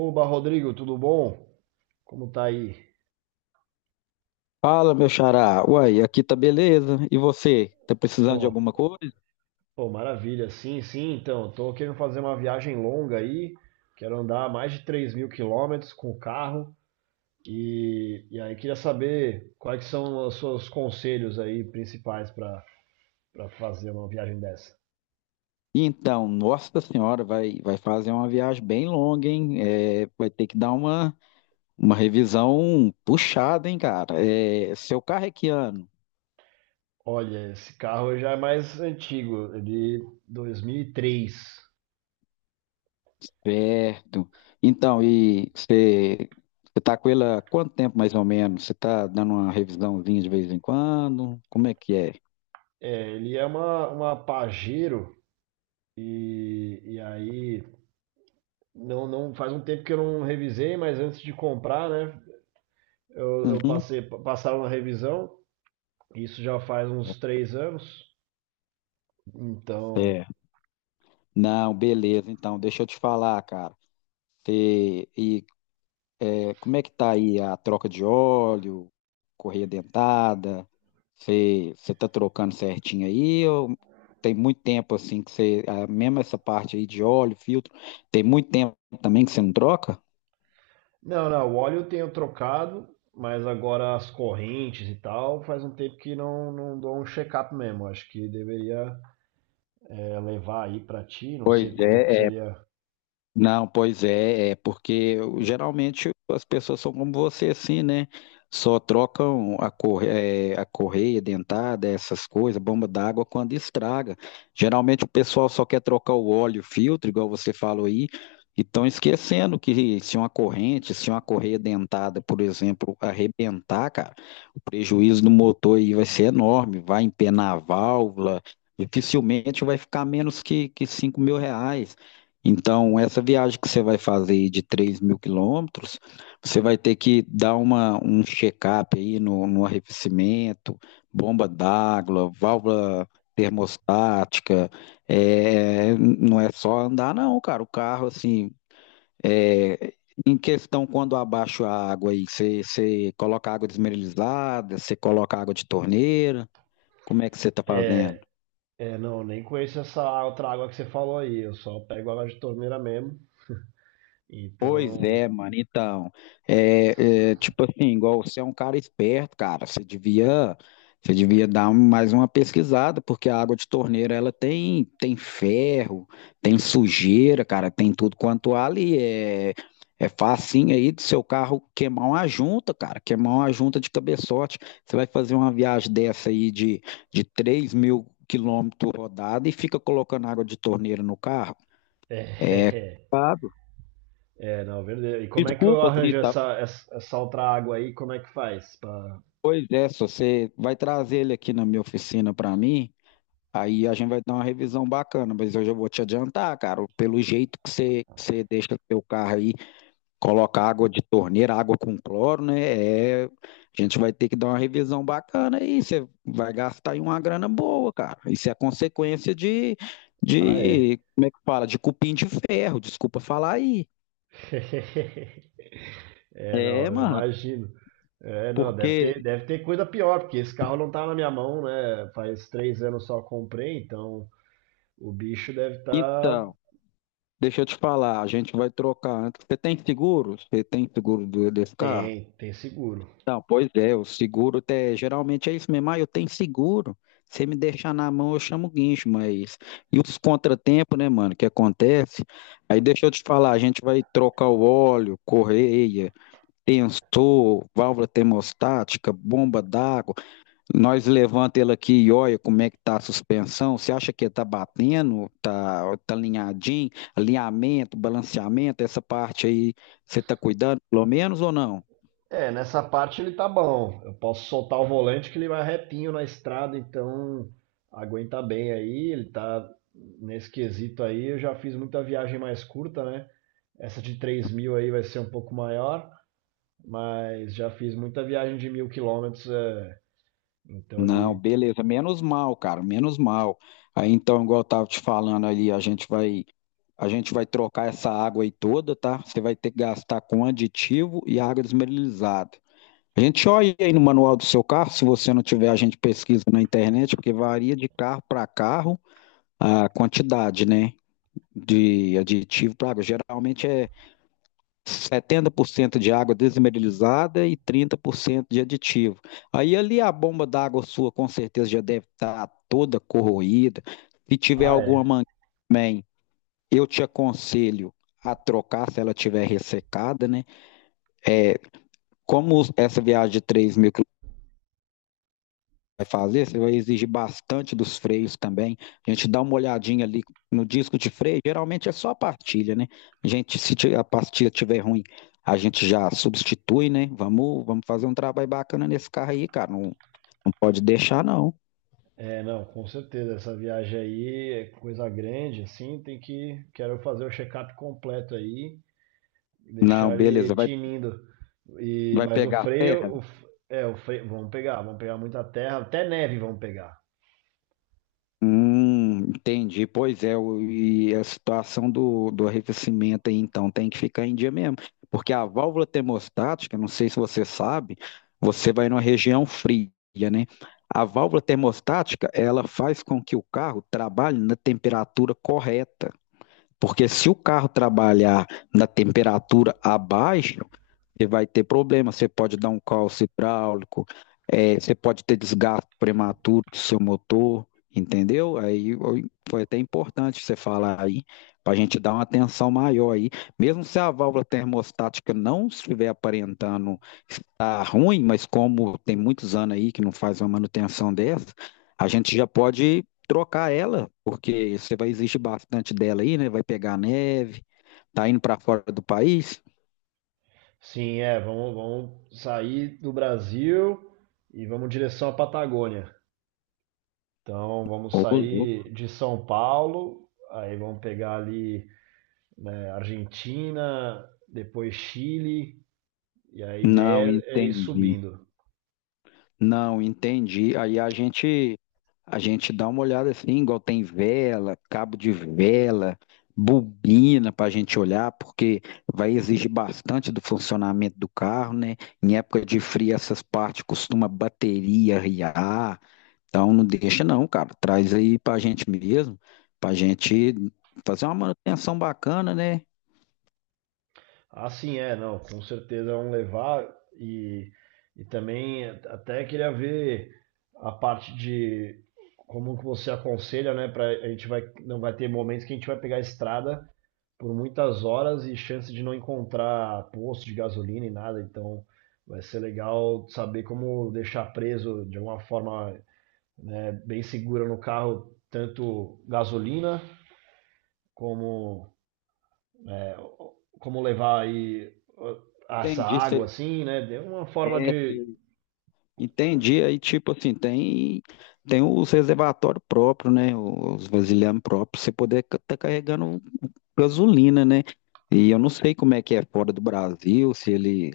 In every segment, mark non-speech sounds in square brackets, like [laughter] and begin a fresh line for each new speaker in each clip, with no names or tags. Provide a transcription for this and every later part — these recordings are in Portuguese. Oba, Rodrigo, tudo bom? Como tá aí?
Fala, meu xará. Uai, aqui tá beleza. E você? Tá precisando de
Pô,
alguma coisa?
pô, maravilha. Sim, sim, então, tô querendo fazer uma viagem longa aí, quero andar mais de 3 mil quilômetros com o carro e aí queria saber quais que são os seus conselhos aí principais para fazer uma viagem dessa.
Então, nossa senhora, vai fazer uma viagem bem longa, hein? Vai ter que dar uma revisão puxada, hein, cara? Seu carro é que ano?
Olha, esse carro já é mais antigo, ele 2003.
Certo. Então, você tá com ele há quanto tempo, mais ou menos? Você tá dando uma revisãozinha de vez em quando? Como é que é?
É, ele é uma Pajero e aí, não, não faz um tempo que eu não revisei, mas antes de comprar, né? Eu
Uhum.
passei, passaram na revisão. Isso já faz uns 3 anos. Então,
É, não, beleza. Então, deixa eu te falar, cara. Você- E, como é que tá aí a troca de óleo, correia dentada? Você tá trocando certinho aí? Ou tem muito tempo assim que você, mesmo essa parte aí de óleo, filtro, tem muito tempo também que você não troca?
não, não. O óleo eu tenho trocado, mas agora as correntes e tal, faz um tempo que não, não dou um check-up mesmo. Acho que deveria é, levar aí pra ti. Não
Pois
sei como que
é,
seria.
Não, pois é, é porque geralmente as pessoas são como você, assim, né? Só trocam a, a correia dentada, essas coisas, bomba d'água, quando estraga. Geralmente o pessoal só quer trocar o óleo, o filtro, igual você falou aí, e estão esquecendo que se uma corrente, se uma correia dentada, por exemplo, arrebentar, cara, o prejuízo do motor aí vai ser enorme, vai empenar a válvula, dificilmente vai ficar menos que R$ 5.000. Então, essa viagem que você vai fazer de 3 mil quilômetros, você vai ter que dar um check-up aí no arrefecimento, bomba d'água, válvula termostática. É, não é só andar, não, cara. O carro, assim, é, em questão, quando abaixa a água aí, você coloca água desmineralizada, você coloca água de torneira, como é que você está fazendo?
É, é, não, nem conheço essa outra água que você falou aí. Eu só pego água de torneira mesmo.
Pois
Então,
é, mano. Então, tipo assim, igual você é um cara esperto, cara, você devia mais uma pesquisada, porque a água de torneira ela tem ferro, tem sujeira, cara, tem tudo quanto há ali. É facinho aí do seu carro queimar uma junta, cara, queimar uma junta de cabeçote. Você vai fazer uma viagem dessa aí de 3 mil quilômetros rodada e fica colocando água de torneira no carro.
[laughs] é,
É,
é,
complicado.
é, não, verdadeiro. E como é que eu
Desculpa, assim,
arranjo essa outra água aí? Como é que faz? Pra-
pois é, se você vai trazer ele aqui na minha oficina para mim, aí a gente vai dar uma revisão bacana, mas eu já vou te adiantar, cara, pelo jeito que você deixa seu carro aí, coloca água de torneira, água com cloro, né? É, a gente vai ter que dar uma revisão bacana aí, você vai gastar aí uma grana boa, cara. Isso é consequência
ah, é.
como é que fala? De cupim de ferro, desculpa falar aí.
[laughs] É,
É,
não, eu
mano,
imagino. É, não,
porque,
deve ter coisa pior, porque esse carro não tá na minha mão, né? Faz 3 anos só comprei, então o bicho deve estar. Tá...
então. Deixa eu te falar, a gente vai trocar antes. Você tem seguro? Você tem seguro desse carro?
Tem, tem seguro.
Não, pois é, o seguro até, geralmente é isso mesmo. Ah, eu tenho seguro. Se me deixar na mão, eu chamo o guincho, mas. E os contratempos, né, mano, que acontece? Aí deixa eu te falar, a gente vai trocar o óleo, correia, tensor, válvula termostática, bomba d'água. Nós levanta ele aqui e olha como é que tá a suspensão. Você acha que tá batendo? Tá alinhadinho? Alinhamento, balanceamento, essa parte aí, você tá cuidando pelo menos ou não?
É, nessa parte ele tá bom. Eu posso soltar o volante que ele vai retinho na estrada, então aguenta bem aí. Ele tá nesse quesito aí. Eu já fiz muita viagem mais curta, né? Essa de 3 mil aí vai ser um pouco maior, mas já fiz muita viagem de 1000 quilômetros. É. Então
Não,
ele.
beleza, menos mal, cara, menos mal. Aí então, igual eu tava te falando ali, a gente vai trocar essa água aí toda, tá? Você vai ter que gastar com aditivo e água desmineralizada. A gente olha aí no manual do seu carro, se você não tiver, a gente pesquisa na internet, porque varia de carro para carro a quantidade, né, de aditivo para água. Geralmente é 70% de água desmineralizada e 30% de aditivo. Aí ali a bomba d'água sua com certeza já deve estar toda corroída. Se tiver
Ah,
alguma
é.
mangueira também, eu te aconselho a trocar se ela tiver ressecada, né? Como essa viagem de 3 mil quilômetros vai fazer, você vai exigir bastante dos freios também. A gente dá uma olhadinha ali no disco de freio, geralmente é só a pastilha, né? A gente, se a pastilha tiver ruim, a gente já substitui, né? Vamos fazer um trabalho bacana nesse carro aí, cara. Não, não pode deixar, não.
É, não, com certeza. Essa viagem aí é coisa grande, assim. Tem que. Quero fazer o check-up completo aí.
Não,
Deixar ele
beleza, vai,
tinindo. E,
vai
mas o
pegar a serra?
freio, o, f- é, o freio, vamos pegar muita terra, até neve vamos pegar.
Entendi. Pois é, e a situação do arrefecimento aí, então, tem que ficar em dia mesmo. Porque a válvula termostática, não sei se você sabe, você vai numa região fria, né? A válvula termostática, ela faz com que o carro trabalhe na temperatura correta. Porque se o carro trabalhar na temperatura abaixo você vai ter problema, você pode dar um calço hidráulico, você pode ter desgaste prematuro do seu motor, entendeu? Aí ó, foi até importante você falar aí, para a gente dar uma atenção maior aí. Mesmo se a válvula termostática não estiver aparentando estar ruim, mas como tem muitos anos aí que não faz uma manutenção dessa, a gente já pode trocar ela, porque você vai exigir bastante dela aí, né? Vai pegar neve, tá indo para fora do país.
Sim, é, vamos, vamos sair do Brasil e vamos em direção à Patagônia. Então vamos
Ô,
sair de São Paulo, aí vamos pegar ali, né, Argentina, depois Chile, e a
Não
ideia é ir
entendi.
subindo.
Não entendi. Aí a gente dá uma olhada assim, igual tem vela, cabo de vela, bobina para a gente olhar, porque vai exigir bastante do funcionamento do carro, né? Em época de frio essas partes costuma bateria riar, então não deixa não, cara. Traz aí para a gente mesmo, para a gente fazer uma manutenção bacana, né?
Ah, sim, é, não, com certeza vão levar e, e também até queria ver a parte de como que você aconselha, né, para a gente vai não vai ter momentos que a gente vai pegar a estrada por muitas horas e chance de não encontrar posto de gasolina e nada, então vai ser legal saber como deixar preso de alguma forma, né, bem segura no carro tanto gasolina como como levar aí ah, essa
Entendi,
água
você
assim, né? Deu uma forma de.
Entendi. Aí, tipo assim, tem, tem os reservatórios próprios, né? Os vasilhames próprios, pra você poder tá carregando gasolina, né? E eu não sei como é que é fora do Brasil, se ele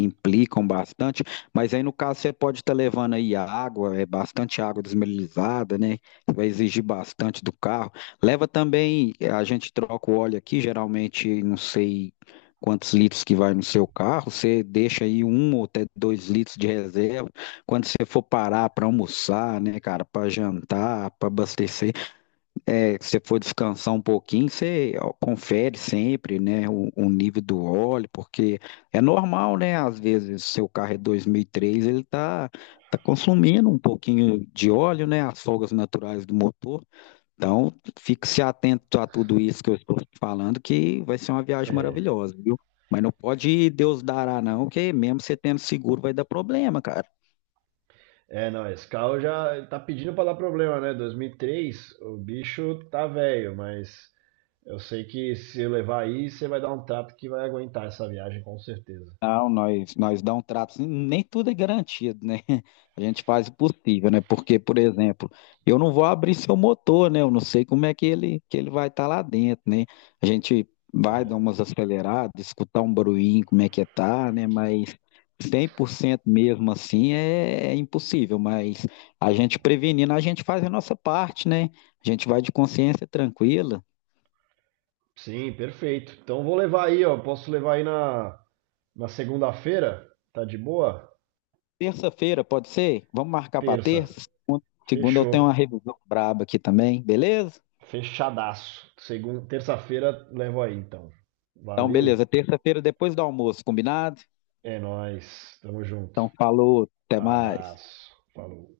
implicam bastante, mas aí no caso você pode estar levando aí a água, é bastante água desmineralizada, né? Vai exigir bastante do carro. Leva também, a gente troca o óleo aqui, geralmente não sei quantos litros que vai no seu carro, você deixa aí um ou até 2 litros de reserva quando você for parar para almoçar, né, cara, para jantar, para abastecer se você for descansar um pouquinho, você ó, confere sempre, né, o nível do óleo, porque é normal, né? Às vezes, seu carro é 2003, tá consumindo um pouquinho de óleo, né? As folgas naturais do motor. Então, fique-se atento a tudo isso que eu estou te falando, que vai ser uma viagem
É,
maravilhosa, viu? Mas não pode Deus dará, não, que mesmo você tendo seguro vai dar problema, cara.
é não, esse carro já tá pedindo pra dar problema, né? 2003, o bicho tá velho, mas eu sei que se eu levar aí, você vai dar um trato que vai aguentar essa viagem, com certeza.
Não, nós dá um trato, assim, nem tudo é garantido, né? [laughs] A gente faz o possível, né? Porque, por exemplo, eu não vou abrir seu motor, né? Eu não sei como é que que ele vai estar lá dentro, né? A gente vai dar umas aceleradas, escutar um barulhinho, como é que tá, né? Mas 100% mesmo assim é impossível, mas a gente prevenindo, a gente faz a nossa parte, né? A gente vai de consciência tranquila.
Sim, perfeito. Então vou levar aí, ó. Posso levar aí na, na segunda-feira? Tá de boa?
Terça-feira, pode ser? Vamos marcar para
Terça.
terça? Segunda eu
Fechou.
tenho uma revisão braba aqui também, beleza?
Fechadaço. Segunda, terça-feira levo aí, então.
Então,
Valeu.
beleza. Terça-feira depois do almoço, combinado?
É nóis, tamo junto.
Então, falou, até mais.
Abraço, falou.